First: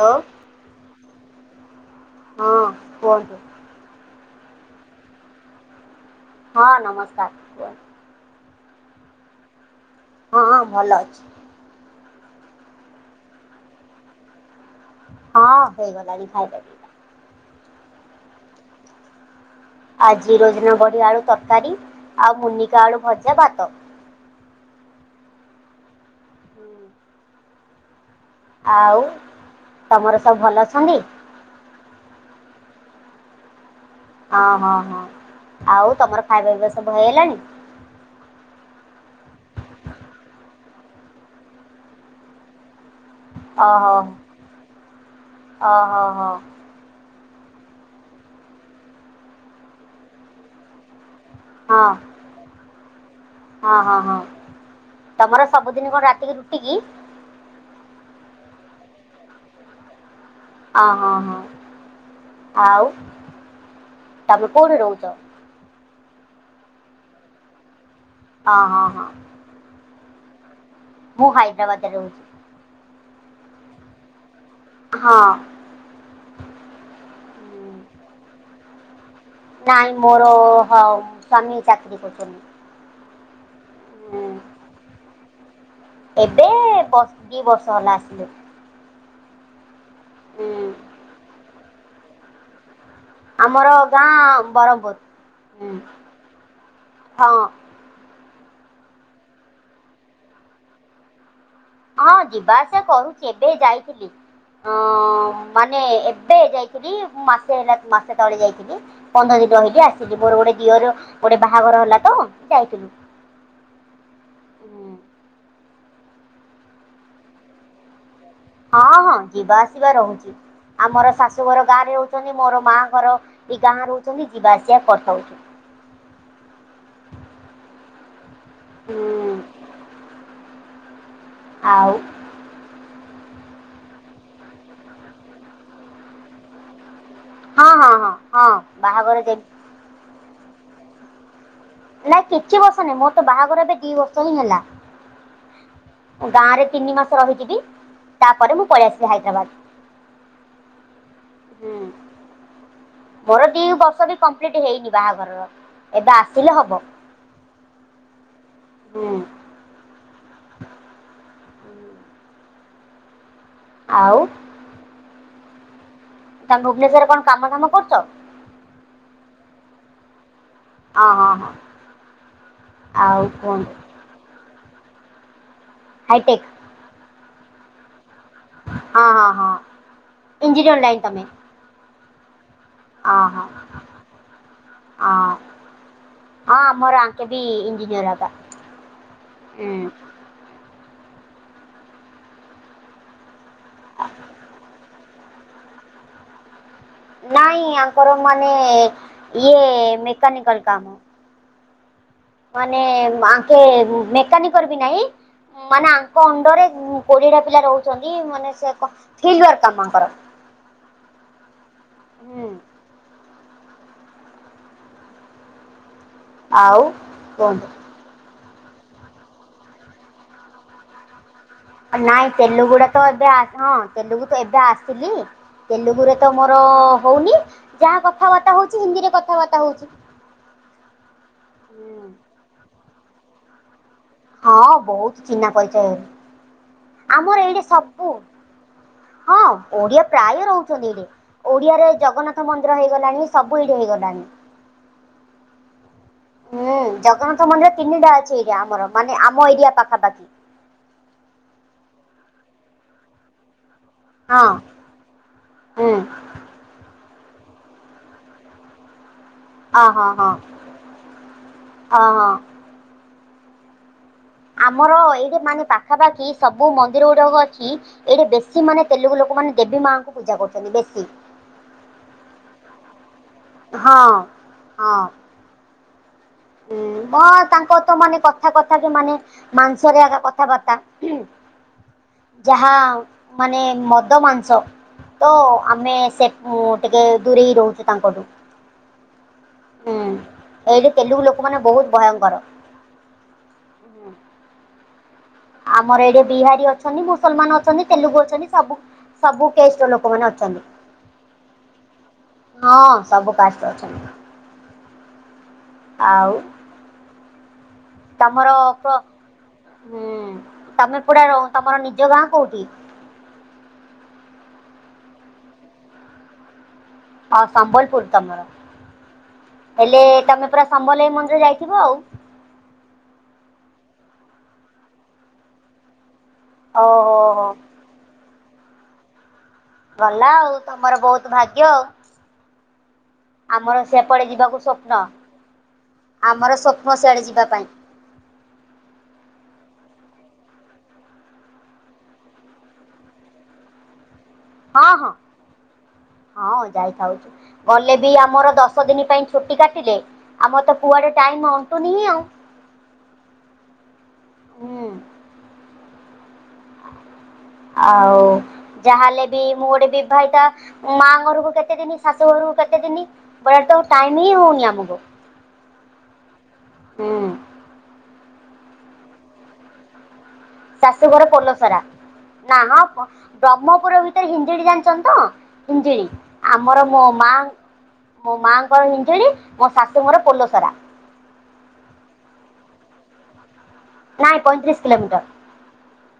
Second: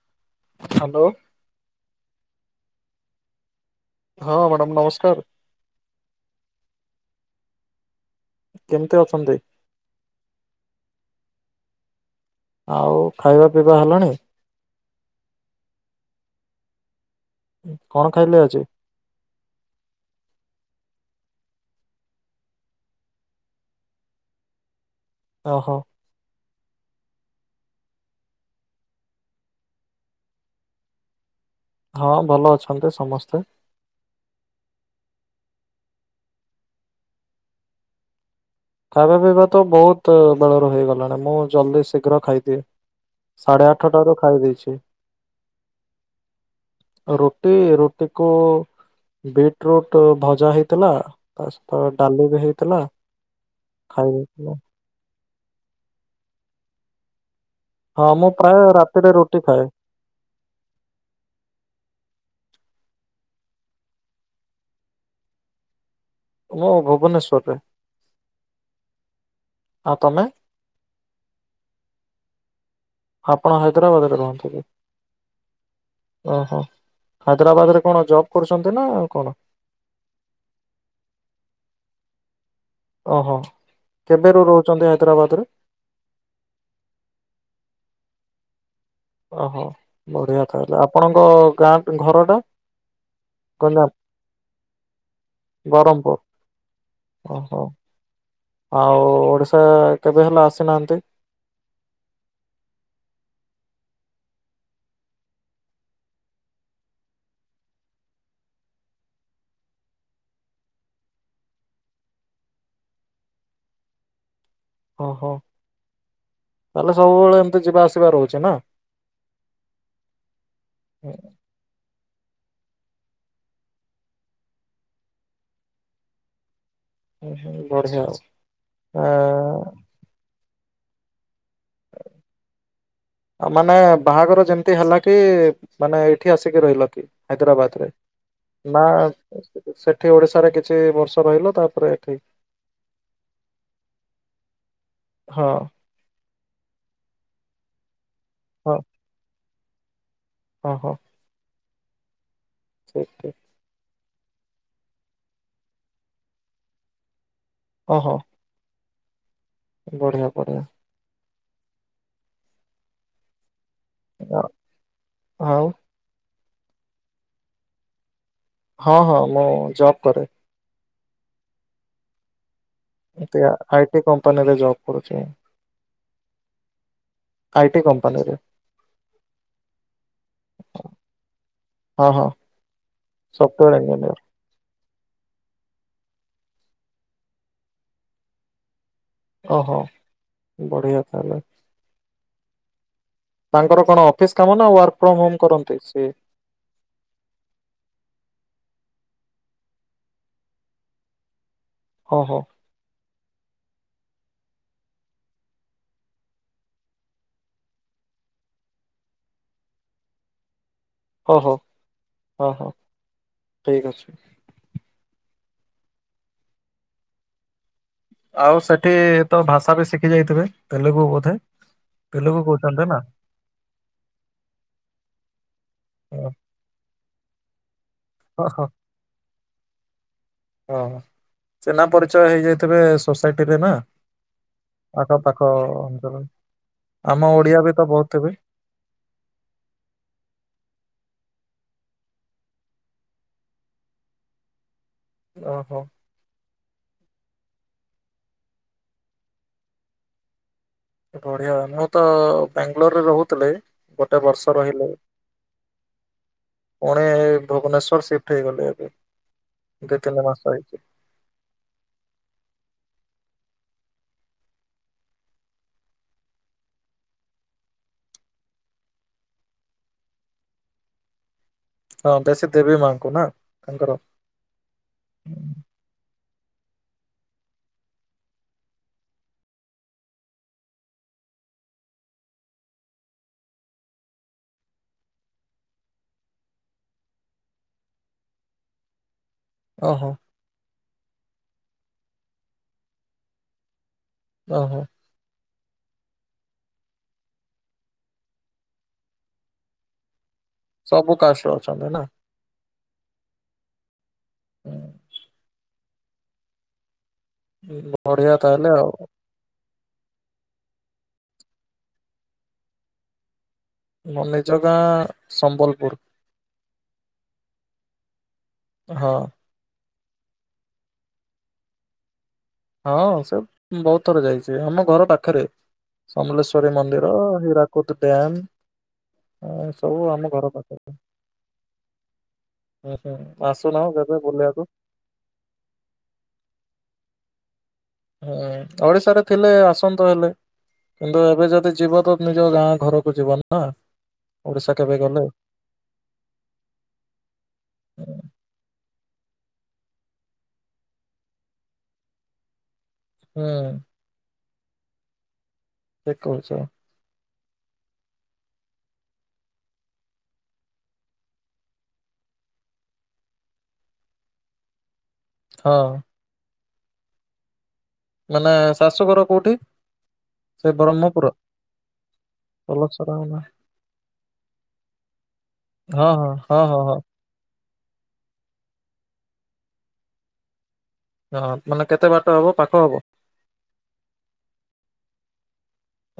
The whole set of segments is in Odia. ହ୍ୟାଲୋ ହ୍ୟାଲୋ ହଁ କୁହନ୍ତୁ। ହଁ ମ୍ୟାଡ଼ାାମ ନମସ୍କାର। ହଁ ନମସ୍କାର କୁହ। କେମିତି ଅଛନ୍ତି? ହଁ ଭଲ ଅଛି। ଆଉ ଖାଇବା ପିଇବା ହେଲାଣି। ହଁ ହେଇଗଲାଣି ଖାଇବା। କଣ ଖାଇଲେ ଆଜି? ଆଜି ରୋଜନାବଢ଼ି ଆଳୁ ତରକାରୀ ଆଉ ମୁନିକା ଆଳୁ ଭଜା ଭାତ। ଓହୋ ଆଉ ତମର ସବୁ ଭଲ ଅଛନ୍ତି। ହଁ ଭଲ ଅଛନ୍ତି ସମସ୍ତେ। ହଁ ହଁ ହଁ ଆଉ ତମର ଖାଇବା ପିଇବା ସବୁ ହେଇଗଲାଣି। ଖାଇବା ପିଇବା ତ ବହୁତ ବେଳରୁ ହେଇଗଲାଣି ମୁଁ ଜଲ୍ଦି ଶୀଘ୍ର ଖାଇଦିଏ। ସାଢ଼େ ଓହୋ ଆଠଟାରୁ ଖାଇ ଦେଇଛି। ଓହୋ ହୋ ରୁଟି ରୁଟିକୁ ବିଟ ରୁଟ ଭଜା ହେଇଥିଲା ତା ହଁ ସହିତ ଡାଲି ବି ହେଇଥିଲା। ହଁ ହଁ ଖାଇ ହଁ ଦେଇଥିଲୁ। ତମର ସବୁଦିନ କଣ ରାତିକି ରୁଟି କି? ହଁ ମୁଁ ପ୍ରାୟ ରାତିରେ ରୁଟି ଖାଏ। ଅ ହଁ ହଁ ଆଉ ତାମେ କୋଉଠି ରହୁଛ। ମୁଁ ଭୁବନେଶ୍ୱରରେ। ହଁ ହଁ ହଁ। ହଁ ତମେ। ମୁଁ ହାଇଦ୍ରାବାଦ ରେ ରହୁଛି। ଆପଣ ହାଇଦ୍ରବାଦ କରନ୍ତିେ। ହଁ। ଓହୋ ହାଇଦ୍ରାବାଦରେ କଣ ଜବ୍ କରୁଛନ୍ତି ନା ଆଉ କଣ। ନାଇଁ ମୋର ହ ସଵାମୀ ଚାକିରିୀ କରୁଛନ୍ତି। ଓହୋ ହୁଁ କେବେ ର ରହୁଛନ୍ତି ହାଇଦ୍ରାବାଦରେ। ଏବେ ବ ଦି ବର୍ଷ ହେଲା ଆସିଲୁ। ଓହୋ ବଢିଆ ହୁଁ ହଲେ ଆପଣଙ୍କ ଗାଁ ଘର ଟା। ଆମର ଗଞ୍ଜାମ ଗାଁ ବ୍ରହମପୁର ବ୍ରହ୍ମପୁର ହଁ। ଓହୋ ଆଉ ଓଡ଼ିଶା କେବେ ହେଲେ ଆସିନାହାନ୍ତି। ହଁ ଯିବା ଆସିବା କରୁଛି ଏବେ ଯାଇଥିଲି। ଅ ମାନେ ଏବେ ଯାଇଥିଲି ମାସେ ହେଲା ମାସେ ତଳେ ଯାଇଥିଲି। ପନ୍ଦର ଦିନ ରହିଲି ଆସିଛି ମୋର ଗୋଟେ ଦିଅର ଗୋଟେ ବାହାଘର ହେଲା ତ ଯାଇଥିଲୁ। ଓ ହୋ ତାହେଲେ ସବୁବେଳେ ଏମତି ଯିବା ଆସିବା ରହୁଛି ନା। ହଁ ହଁ ଯିବା ଆସିବା ରହୁଛି ଆମର ଶାଶୁ ଘର ଗାଁ ରେ ରହୁଛନ୍ତି ମୋର ମା ଘର। ଏଇ ଗାଁ ରହୁଛନ୍ତି ଯିବା ଆସିବା କଥା ହଉଛନ୍ତି। ହ ହୁଁ ବଢିଆ ଆ। ହୁଁ ଆଉ। [inaudible] ଆ ମାନେ ବାହାଘର ଯେମିତି ହେଲା କି ମାନେ ଏଇଠି ଆସିକି ରହିଲ କି? ହଁ ହାଇଦ୍ରାବାଦରେ ହଁ ହଁ ହଁ ନା ବାହାଘର ଯେ ସେଠି ଓଡ଼ିଶାରେ କିଛି ବର୍ଷ ରହିଲ ତା ନାଇଁ କିଛି ବର୍ଷ ନାହିଁ ମୋର ତ ବାହାଘର ଏବେ ଦି ବର୍ଷ ହିଁ ହେଲା। ହଁ ଗାଁରେ ତିନି ମାସ ରହିଯିବି ତାପରେ ମୁଁ ପଳେଇ ଆସିଲି ହାଇଦ୍ରାବାଦ। ଓ ହୋ। ହୁଁ ଠିକ ଘରେ ଦି ବର୍ଷ ବି କମ୍ପ୍ଲିଟ ହେଇନି ବାହାଘରର ଏବେ ଆସିଲେ ହବ। ଓହୋ। ହୁଁ। ବଢିଆ ବଢିଆ। ଆଉ ହ ଆଉ ତମେ ଭୁବନେଶ୍ୱରରେ କଣ କାମ ଦାମ କରୁଛ? ହଁ ହଁ ମୁଁ ଜବ୍ କରେ। ଅହ ହଁ। ଆଉ ଏ କୁହନ୍ତୁ ଆଇଟି କମ୍ପାନୀରେ ଜବ କରୁଛି। ହାଇଟେକ୍। ଆଇଟି କମ୍ପାନୀରେ। ହଁ ହଁ ହଁ ଏଞଜିନିୟର ଲାଇନ ତମେ। ହଁ ହଁ ହଁ ହଁ ସଫ୍ଟୱେୟାର ଇଞ୍ଜିନିୟର। ହଁ ହଁ ମୋର ଆଙ୍କେ ବି ଇଞ୍ଜିନିୟରବା। ଓହୋ ବଢ଼ିଆ ତାହେଲେ। ତାଙ୍କର କଣ ଅଫିସ କାମ ନା ୱାର୍କ ଫ୍ରମ ହୋମ କରନ୍ତି ସିଏ। ନାଇଁ ଆଙ୍କର ମାନେ ଇଏ ମେକାନିକାଲ କାମ। ଓହୋ। ମାନେ ଆଙ୍କେ ମେକାନିକର ବି ନାହିଁ। ମାନେ ଆଙ୍କ ଅଣ୍ଡରରେ କୋଡିଏଟା ପିଲା ରହୁଛନ୍ତି ମାନେ ସେ କ ଥିଲ ୱାର୍କ୍ କାମ ଆଙ୍କର। ଓହୋ ହୁଁ ଅହ ଓ ହୋ ଠିକ୍ ଅଛି। ଆଉ କୁହନ୍ତୁ? ଆଉ ସେଠି ତୋ ଭାଷା ବି ଶିଖି ଯାଇଥିବେ ତେଲୁଗୁ ବୋଧେ। ନାଇଁ ତେଲୁଗୁ କହୁଛନ୍ତି ତେଲୁଗୁଡା ନା। ତ ଏବେ ହଁ ତେଲୁଗୁ ତ ଏବେ ଆସିଲି ତେଲୁଗୁରେ ହଁ ତ ମୋ ମୋର ହଉନି ଯାହା ହଁ କଥାବାର୍ତ୍ତା ହଁ ହଉଛି ହିନ୍ଦୀରେ କଥାବାର୍ତ୍ତା ହଉଛି। ହଁ, ଚିହ୍ନାପରିଚୟ ହେଇଯାଇଥିବେ ସୋସାଇଟିରେ ନାଁ। ହଁ, ବହୁତ୍ ଚିହ୍ନା ପରିଚୟ ଅଞ୍ଚଳରେ। ହେଲି ଆମ ଆମର ଓଡିଆ ଏଇଠି ବି ତ ବହୁତ ସବୁ ଥିବେ ହଁ, ଓଡିଆ ପ୍ରାୟ ରହୁଛନ୍ତି ଏଠି। ଓଡିଆରେ ଜଗନ୍ନାଥ ମନ୍ଦିର ହେଇଗଲାଣି ସବୁ ଏଇଠି ହେଇଗଲାଣି। ଓହୋଃ। ହୁଁ, ଜଗନ୍ନାଥ ମନ୍ଦିର ତିନିଟା ଅଛି ଏଠି ଆମର ମାନେ ମାନେ ଆମ ଏରିଆ ପାଖାପାଖି। ବଢିଆ ମୁଁ ତ ବାଙ୍ଗାଲୋରରେ ରହୁଥିଲି, ଗୋଟେ ହଁ ବର୍ଷ ରହିଲି। ହୁଁ ପୁଣି, ଭୁବନେଶ୍ଵର ସିଫ୍ଟ ହେଇଗଲେ ଏବେ। ଅହ ଦି ହ ତିନି ହଁ ମାସ ହେଇଛି ହଁ। ଆମର ଏଇଠି ମାନେ ପାଖାପାଖି ସବୁ ମନ୍ଦିର ଗୁଡାକ ଅଛି। ଏଇଠି ବେଶୀ ମାନେ ତେଲୁଗୁ ଲୋକମାନେ ଦେବୀ ମାଙ୍କୁ ପୂଜା କରୁଛନ୍ତି ବେଶୀ। ହଁ, ବେଶୀ ଦେବୀ ମାଆଙ୍କୁ ନା? ତାଙ୍କର ହଁ, ହଁ। ହୁଁ, ତାଙ୍କର ତ ମାନେ କଥା କଥାକେ ମାନେ ମାଂସରେ ଆଗ କଥାବାର୍ତ୍ତା। ଯାହା ମାନେ ମଦ ମାଂସ। ତ ଆମେ ସେଠୁ ଟିକେ ଦୂରେଇ ରହୁଛୁ ତାଙ୍କଠୁ। ହୁଁ ଅହ। ଏଇଠି ତେଲୁଗୁ ଲୋକମାନେ ବହୁତ ଭୟଙ୍କର। ଓହୋ। ଆମର ଏଇଠି ବିହାରୀ ଅଛନ୍ତି ମୁସଲମାନ ଅଛନ୍ତି ତେଲୁଗୁ ଅଛନ୍ତି ସବୁ। ସବୁ କେଷ୍ଟର ଲୋକମାନେ ଅଛନ୍ତି। ସବୁ କାଷ୍ଟ ର ଅଛନ୍ତି ନା। ହଁ ସବୁ କାଷ୍ଟର ଅଛନ୍ତି। ହୁଁ, ଆଉ। [inaudible] ତମର ତାହେଲେ ଆଉ କ ଉଁ ତମେ କଉଟା ର ତମର ନିଜ ଗାଁ କଉଠି? ମୋ ନିଜ ଗାଁ ସମ୍ବଲପୁର। ଅ ସମ୍ବଲପୁର ତମର। ହଁ। ହେଲେ ତମେ ପୁରା ସମଲେଇ ମନ୍ଦିର ଯାଇଥିବ ଆଉ। ହଁ ସେ ଉଁ ବହୁତ ଥର ଯାଇଛି ଆମ ଘର ପାଖରେ ସମଲେଶ୍ଵରୀ ମନ୍ଦିର ଓହୋ ହୋ ହୀରା କୁଦ୍ ଡ୍ୟାମ ଉଁ ସ ଭଲ ଆଉ ତମର ବହୁତ ଭାଗ୍ୟ। ହୁଁ ହୁଁ ଆସୁନ ଆମର କେବେ ସେପଟେ ଯିବାକୁ ବୁଲିବାକୁ ସ୍ୱପ୍ନ। ଆମର ସ୍ୱପ୍ନ ସିଆଡ଼େ ଯିବା ପାଇଁ। ହୁଁ ଓଡିଶାରେ ଥିଲେ ଆସନ୍ତ ହେଲେ। କିନ୍ତୁ ଏବେ ଯଦି ଯିବ ତ ନିଜ ଗାଁ ଘରକୁ ଯିବ ନା। ଓଡିଶା ହଁ କେବେ ହଁ ଗଲେ। ହଁ ଯାଇଥାଉଛୁ। ଗଲେ ବି ଆମର ଦଶ ଦିନି ପାଇଁ ଛୁଟି କାଟିଲେ। ଆମର ତ କୁଆଡେ ଟାଇମ ଅଣ୍ଟୁନି ହି ଆଉ। ହୁଁ। ହୁଁ। ଠିକ୍ କହୁଛ। ଆଉ। ଯାହାହେଲେ ବି ମୁଁ ଗୋଟେ ବିବାହିତା ଉଁ ମାଆ ଘରକୁ କେତେ ଦିନି ଶାଶୁ ଘରକୁ କେତେ ଦିନି। ବରା ତ ଟାଇମ ହି ହେଉନି ଆମକୁ। ହଁ। ହୁଁ। ମାନେ ଶାଶୁଘର କୋଉଠି? ସେ ଶାଶୁଘର ବ୍ରହ୍ମପୁର ପୋଲସରା। ନା ହଁ ମ୍ପ ପଲସରା ନା? ବ୍ରହ୍ମପୁର ଭିତରେ ହିଞ୍ଜିଡି ଜାଣିଛନ୍ତି ତ? ହିଞ୍ଜିଡି ହଁ ହଁ ହଁ ହଁ ଆମର ହଁ। ମୋ ମା। ମୋ ମାଆଙ୍କର ହିଞ୍ଜିଡି ମୋ ଶାଶୁଙ୍କର ପୋଲସରା। ହଁ ମାନେ କେତେ ବାଟ ହବ ପାଖ ହବ? ନାଇଁ ପଇଁତିରିଶ କିିଲୋମିଟର।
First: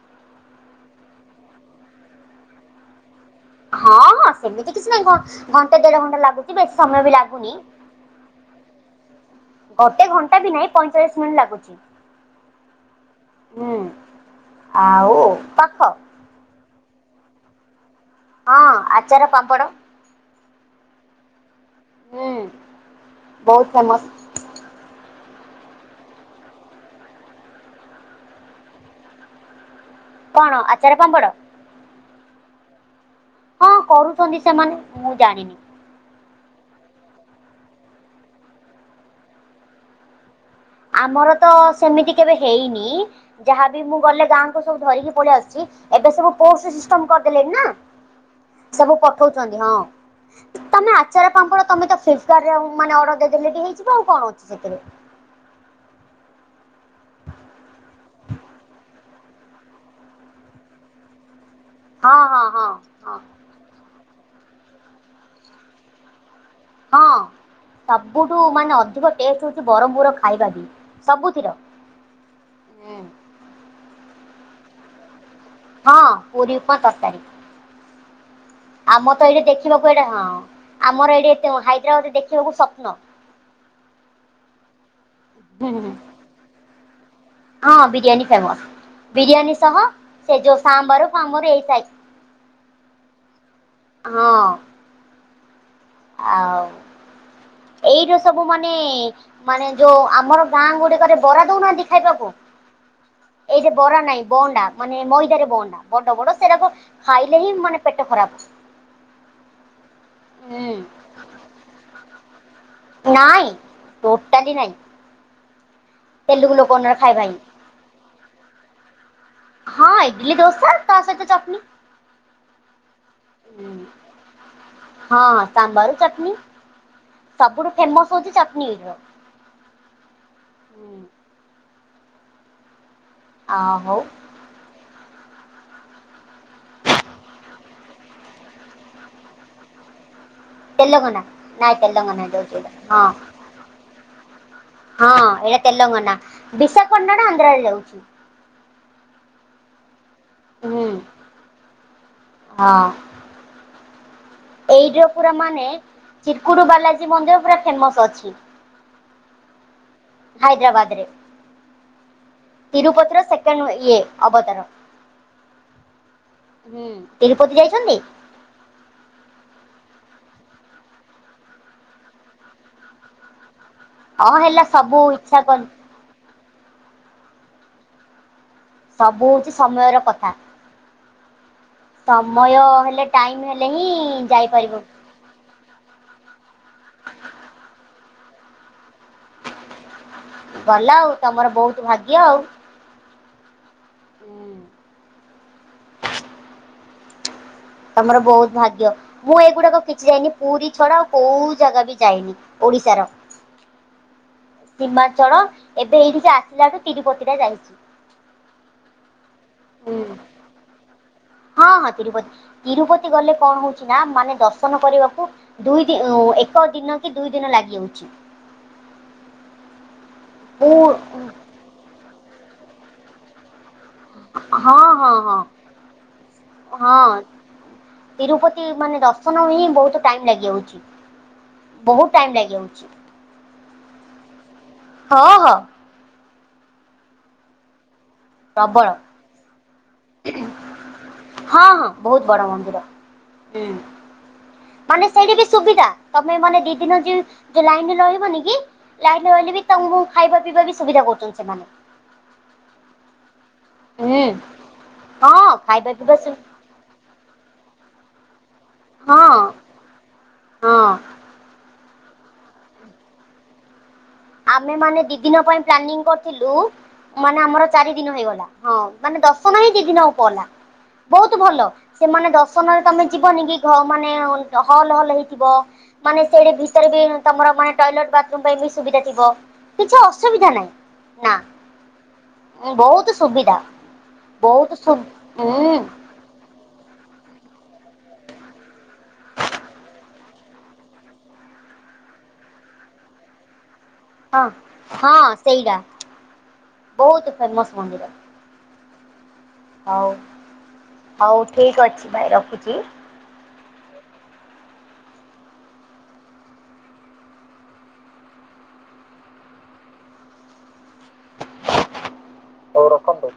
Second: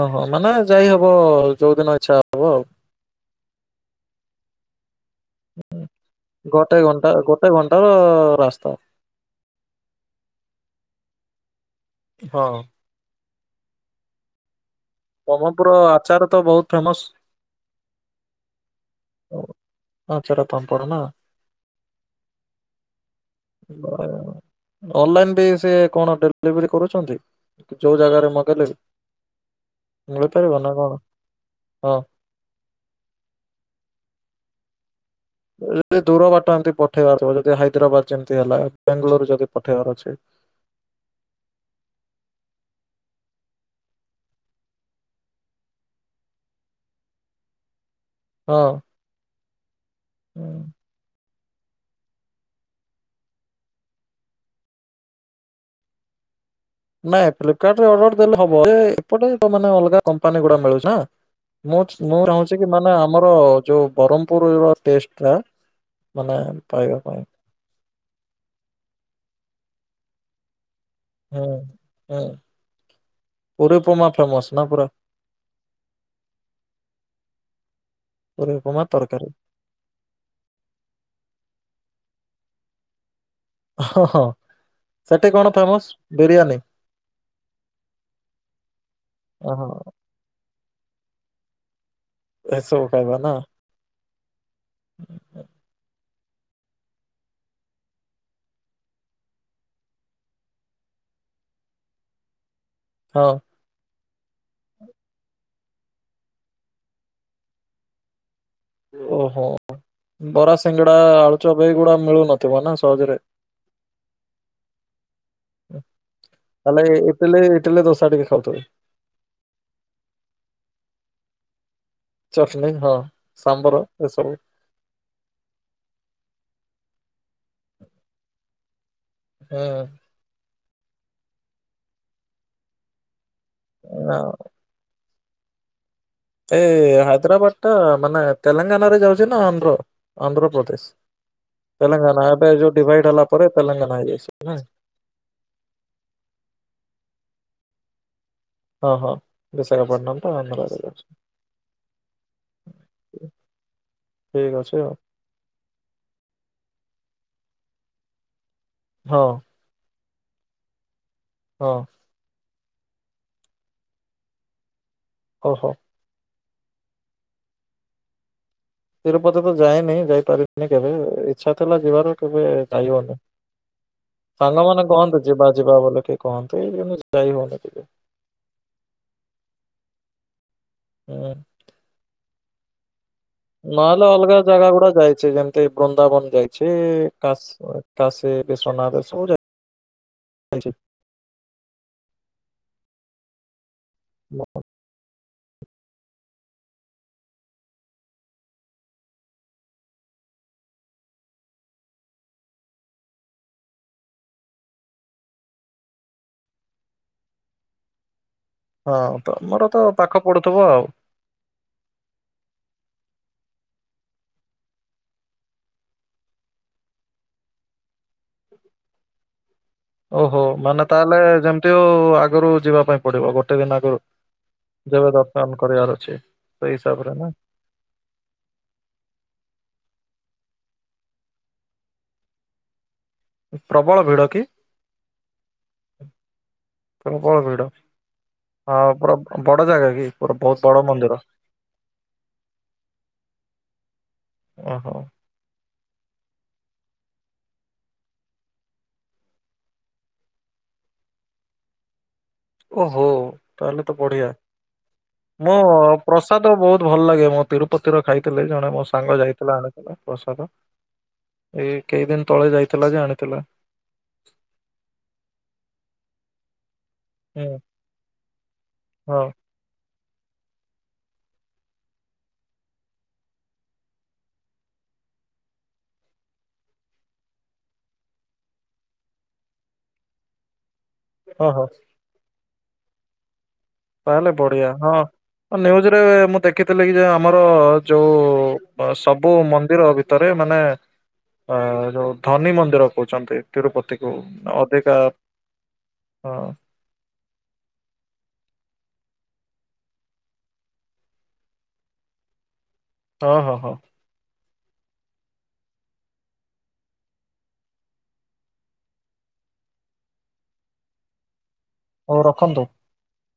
ଓହୋ ମାନେ ଯାଇ ହବ ଯୋଉଦିନ ଇଚ୍ଛା ହବ ଆଉ। ହଁ ହଁ ସେମିତି କିଛି ନାଇଁ କ ଘଣ୍ଟେ ଦେଢ ଘଣ୍ଟା ଲାଗୁଛି ଗୋଟେ ବେଶୀ ସମୟ ଘଣ୍ଟା ବି ଗୋଟେ ଲାଗୁନି। ଘଣ୍ଟାର ରାସ୍ତା। ଗୋଟେ ଘଣ୍ଟା ବି ନାଇଁ ପଇଁଚାଳିଶ ମିନ ଲାଗୁଛି। ହଁ। ହୁଁ ଆଉ ପାଖ। ତାର ତ ବହୁ ଫେମସ୍। ହଁ ଆଚାର ପାମ୍ପଡ। ଆଚାର ପାମ୍ପଡ଼ ନା ହୁଁ ବହୁତ ବଏ ଫେମସ୍ ଆଉ। ଅନଲାଇନ ବି ସେ କଣ ଡେଲିଭରି କରୁଛନ୍ତି ଯୋଉ ଜାଗାରେ ମଗେଇଲେ ବି? ମିଳିପାରିବ ନା ଆଚାର କଣ? ପାମ୍ପଡ଼ ହଁ। ହଁ କରୁଛନ୍ତି ସେମାନେ ମୁଁ ଜାଣି ଯଦି ଦୂର ବାଟ ଏମତି ପଠେଇବାର ିବ ଯଦି ହାଇଦ୍ରାବାଦ ଯେମିତି ହେଲା ବାେଙ୍ଗାଲୋରୁ ଯଦି ପଠେଇବାର ଅଛି ଆମର ତ ସେମିତି କେବେ ହେଇନି ଯାହାବି ମୁଁ ଗଲେ ଗାଁକୁ ସବୁ ଧରିକି ପଳେଇ ଆସୁଛି ଏବେ ସବୁ ପୋ ସିଷ୍ଟମ କରିଦେଲେଣି ନା ହଁ ସବୁ ପଠଉଛନ୍ତି ହୁଁ। ହଁ ତମେ ସାର୍ ପାମ୍ପଡ ତମେ ତ ଫ୍ଲିପକାର୍ଟରେ ମାନେ ଅର୍ର ଦେଇଦେରି ହେଇଯ ଆଉ କଣ ଅଛି ସେଥିରେ ନାଇଁ ଫ୍ପକଟ ରେ ଅର୍ର ଦେଲେ ହବ ଏପଟୋନେ ଅଲଗା କମ୍ପାନୀ ଗୁଡା ମିଳୁଛିଁ ମୁଁ ମୁଁ ହଁ ହଁ ଚାହୁଁଛି ହଁ କି ମାନେ ହଁ ଆମର ଯୋଉ ବ୍ରହ୍ମପୁର ର ଟେଷ୍ଟ ଟା ମାନେ ପାଇବା ହଁ ପାଇଁ ସବୁଠୁ ମାନେ ଅଧିକ ଟେଷ୍ଟ ହଉଛି ବ୍ରହ୍ମପୁର ଖାଇବା ବି ହଁ ସବୁଥିର। ହଁ ହୁଁ ପୁରୀପମା ଫେମସ ନା ପୁରା ହଁ ପୁରୀ ଉପ ତରକାରି ପୁରୀ ଉପମା ଆମ ତରକାରୀ ତ ଏଇଠି ଦେଖ ଦେଖିବାକୁ ଏଇଟା ହଁ ଆମର ଏଇଠି ହାଇଦ୍ରାବାଦ ରେ ଦେଖିବାକୁ ସ୍ୱପ୍ନ ହ ହଁ ସେଠି କଣ ହୁଁ ଫେମସ ହୁଁ ବିରିୟାନୀ ହଁ ବିରିୟାନୀ ଫେମସ ବିରିୟାନୀ ଓହୋ ସହ ସେ ଯୋଉ ସାମ୍ବର କମର ଏଇାଇ ଏ ସବୁ ଖାଇବା ନା ହଁ ହୁଁ ହ ଆଉ ଏଇଟୋ ସବୁ ମାନେ ମାନେ ଯୋଉ ଆମର ଗାଁ ଗୁଡିକରେ ବରା ଦଉନାହାନ୍ତି ଖାଇବାକୁ ହଁ ଏଇ ଯେ ବରା ନାଇଁ ବହଣ୍ଡା ମାନେ ମଇଦାରେ ବହଣ୍ଡା ବଡ ବଡ ସେଟା ଖାଇଲେ ହିଁ ମାନେ ପେଟ ଖରାପ ଓହୋ ବରା ହୁଁ ସିଙ୍ଗଡା ଆଳୁଚ ଏଗୁଡା ମିଳୁନଥିବ ନା ସହଜରେ। ନାଇଁ ଟୋଟାଲି ନାଇଁ ତେଲୁଗୁ ତାଲେ ଲୋକମାନଙ୍କର ଖାଇବା ହିଁ ଇଟଲି ଇଟାଲି ଦୋସା ଟିକେ ଖାଉଥିବେ ହଁ ଇଡ଼ଲି ଦଶା ତା ସହିତ ଚଟଣି। ଚଟଣି ହଁ ସାମ୍ବର ଏସବୁ ହଁ ସାମ୍ବାରୁ ଚଟଣିୀ ସବୁଠୁ ଫେମସ ହଉଛି ଚଟଣି। ହୁଁ। ଆଉ ଆ, ଏ ହାଇଦ୍ରାବାଦ ଟା ମାନେ ତେଲେଙ୍ଗାନା ରେ ଯାଉଛି ନା ଆନ୍ଧ୍ର ଆନ୍ଧ୍ରପ ତେଲଙ୍ଗାନା ନାଇଁ ତେଲଙ୍ଗାନା ତେଲେଙ୍ଗାନା ଏବେ ଯାଉଛି ଏଇଟା ଯୋଉ ଡିଭାଇଡ୍ ହଁ ହେଲା ପରେ ତେଲେଙ୍ଗାନା ହେଇଯାଇଛି। ହଁ ଏଇ ତେଲଙ୍ଗାନା ବିଶାଖପଟଣାର ଆନ୍ଧ୍ରରେ ଯାଉଛି। ହଁ ହଁ ବିଶାଖାପାଟନା ତ ଆନ୍ଧ୍ରରେ ହୁଁ ଯାଉଛି। ଠିକ ଅଛି ଆଉ ଏଇତା ପୁରା ମାନେ ଚିରକୁଡ ବାଲାଜୀ ମନ୍ଦିର ପୁରା ଫେମସ ଅଛି। ହଁ। ହାଇଦ୍ରାବାଦରେ। ହଁ। ତିରୁପତି ର ସେକେଣ୍ଡ ଇଏ ଅବତାର। ଓହୋ! ହୁଁ ତିରୁପତି ଯାଇଛନ୍ତି? ତିରୁପତି ତ ଯାଇନି ଯାଇପାରିବିନି କେବେ? ଇଛାଥିଲା ଯିବାର କେବେ ଯାଇହୋବନି? ହଁ ହେଲା ସାଙ୍ଗମାନେ ସବୁ କୁହନ୍ତୁ ଇଚ୍ଛା ଯିବା କରି ଯିବା ବୋଲିକି କୁହନ୍ତି। ଏ ନିଜକୁ ଟାଇମ ହଉନି। ସବୁ ହଉଛି ସମୟର କଥା। ହୁଁ। [inaudible] ସମୟ ହେଲେ ଟାଇମ ହେଲେ ହିଁ ନହେଲେ ଅଲଗା ଜାଗା ଯାଇପାରିବ। ଗୁଡା ଯାଇଛି। ଯେମିତି ଏତେ ବୃନ୍ଦାବନ ଯାଇଛି। କାଶି କାଶି ବିଶ୍ୱନାଥ ଏ ସବୁ ଯାଇନି। ଭଲ ଆଉ ତମର ବହୁତ ଭାଗ୍ୟ ଆଉ [inaudible] ତମର ବହୁତ ଭାଗ୍ୟ। ମୁଁ ଏଇଗୁଡାକ କିଛି ଯାଇନି। ପୁରୀ ଛଡା ଆଉ କୋଉ ଜାଗା ବି ଯାଇନି। ଓଡ଼ିଶାର ସିମାଚଳ, ଏବେ ଏଇଠିକି ଆସିଲାଠୁ ତିରୁପତି ଟା ଯାଇଚି। ହଁ ତମର ତ ପାଖ ପଡୁଥିବ ଆଉ। ହଁ ହଁ ତିରୁପତି। ତିରୁପତି ଗଲେ କଣ ହଉଚି ନା ମାନେ ଦର୍ଶନ କରିବାକୁ ଦୁଇଟି ଉଁ ଏକ ଦିନ କି ଦୁଇ ଦିନ ଲାଗିଯାଉଚି। ଓହୋ ବହୁ ମାନେ ତାହେଲେ ଯେମତି ହଉ ଆଗରୁ ଯିବା ପାଇଁ ପଡିବ। ଗୋଟେ ଦିନ ଆଗରୁ। ହଁ ହଁ ଯେବେ ହଁ ଦର୍ଶନ କରିବାର ଅଛି। ସେଇ ହଁ ହିସାବରେ ନା। ତିରୁପତି ମାନେ ଦର୍ଶନ ହିଁ ବହୁତ ଟାଇମ୍ ଲାଗିଯାଉଚି। ବହୁତ ଟାଇମ୍ ଲାଗି ଯାଉଚି। ପ୍ରବଳ ଭିଡ କି? ହଁ ହଁ ପ୍ରବଳ ଭିଡ। ପ୍ରବଳ ହଁ ପୁରା ବଡ ଜାଗା କି? ଗୋଟେ ବହୁତ୍ ବଡ ମନ୍ଦିର। ହଁ ହଁ ବହୁତ ବଡ ମନ୍ଦିର। ହୁଁ, ଓହୋ ମାନେ ସେଇଠି ବି ସୁବିଧା। ତମେ ମାନେ ଦି ଦିନ ଯାଏ ଯୋଉ ଲାଇନରେ ରହିବନି କି ଲାଇନ ରେ ରହିଲେ ବି ତମକୁ ଖାଇବା ପିଇବା ବି ସୁବିଧା କରୁଚନ୍ତି ସେମାନେ। ଓହୋ, ତାହେଲେ ତ ହୁଁ ବଢିଆ। ହଁ ମୁଁ ଖାଇବା ପିଇବା ସୁ ପ୍ରସାଦ ବହୁତ୍ ଭଲ ଲାଗେ। ମୁଁ ତିରୁପତିର ଖାଇଥିଲି ଜଣେ ମୋ ସାଙ୍ଗ ହଁ ଯାଇଥିଲା ଆଣି ପ୍ରସାଦ, ହଁ ଏଇ କେଇ ଦିନ୍ ତଳେ ଯାଇଥିଲା ଯେ ଆଣିଥିଲା। ଆମେ ମାନେ ଦି ଦିନ ପାଇଁ ପ୍ଲାନିଂ କରିଥିଲୁ। ମାନେ ହୁଁ ଆମର ଚାରି ଦିନ ହେଇଗଲା। ହଁ ମାନେ ଦଶ [unintelligible] ବହୁତ ଭଲ। ସେମାନେ ଦର୍ଶନରେ ତମେ ଯିବନି କି? ଘ ମାନେ ହଲ୍ ହଲ୍ ହେଇଥିବ। ମାନେ ସେଇଠି ଭିତରେ ବି ତମର ମାନେ ଟଏଲେଟ୍ ବାଥରୁମ୍ ପାଇଁ ବି ସୁବିଧା ଥିବ। କିଛି ଅସୁବିଧା ନାହିଁ। ନା। ହଁ ହଁ ବହୁତୁ ସୁବିଧା। ତାହେଲେ ବଢିଆ। ବହୁତ ହଁ, ସୁ ହୁଁ ନ୍ୟୁଜରେ ମୁଁ ଦେ ଦେଖିଥିଲି କି ଯେ ଆମର ଯୋଉ ସବୁ ମନ୍ଦିର ଭିତରେ ମାନେ ଅ ଯୋଉ ଧନୀ ମନ୍ଦିର କହୁଚନ୍ତି। ତିରୁପତିକୁ। ହଁ ଅଧିକା ହଁ। ବହୁତୁ ଫେମସ୍ ମନ୍ଦିର। ହଉ, ହଉ ଠିକ୍ ଅଛି ଭାଇ ରଖୁଚି। [unintelligible] ହଉ ରଖନ୍ତୁ। ହଉ ରଖନ୍ତୁ।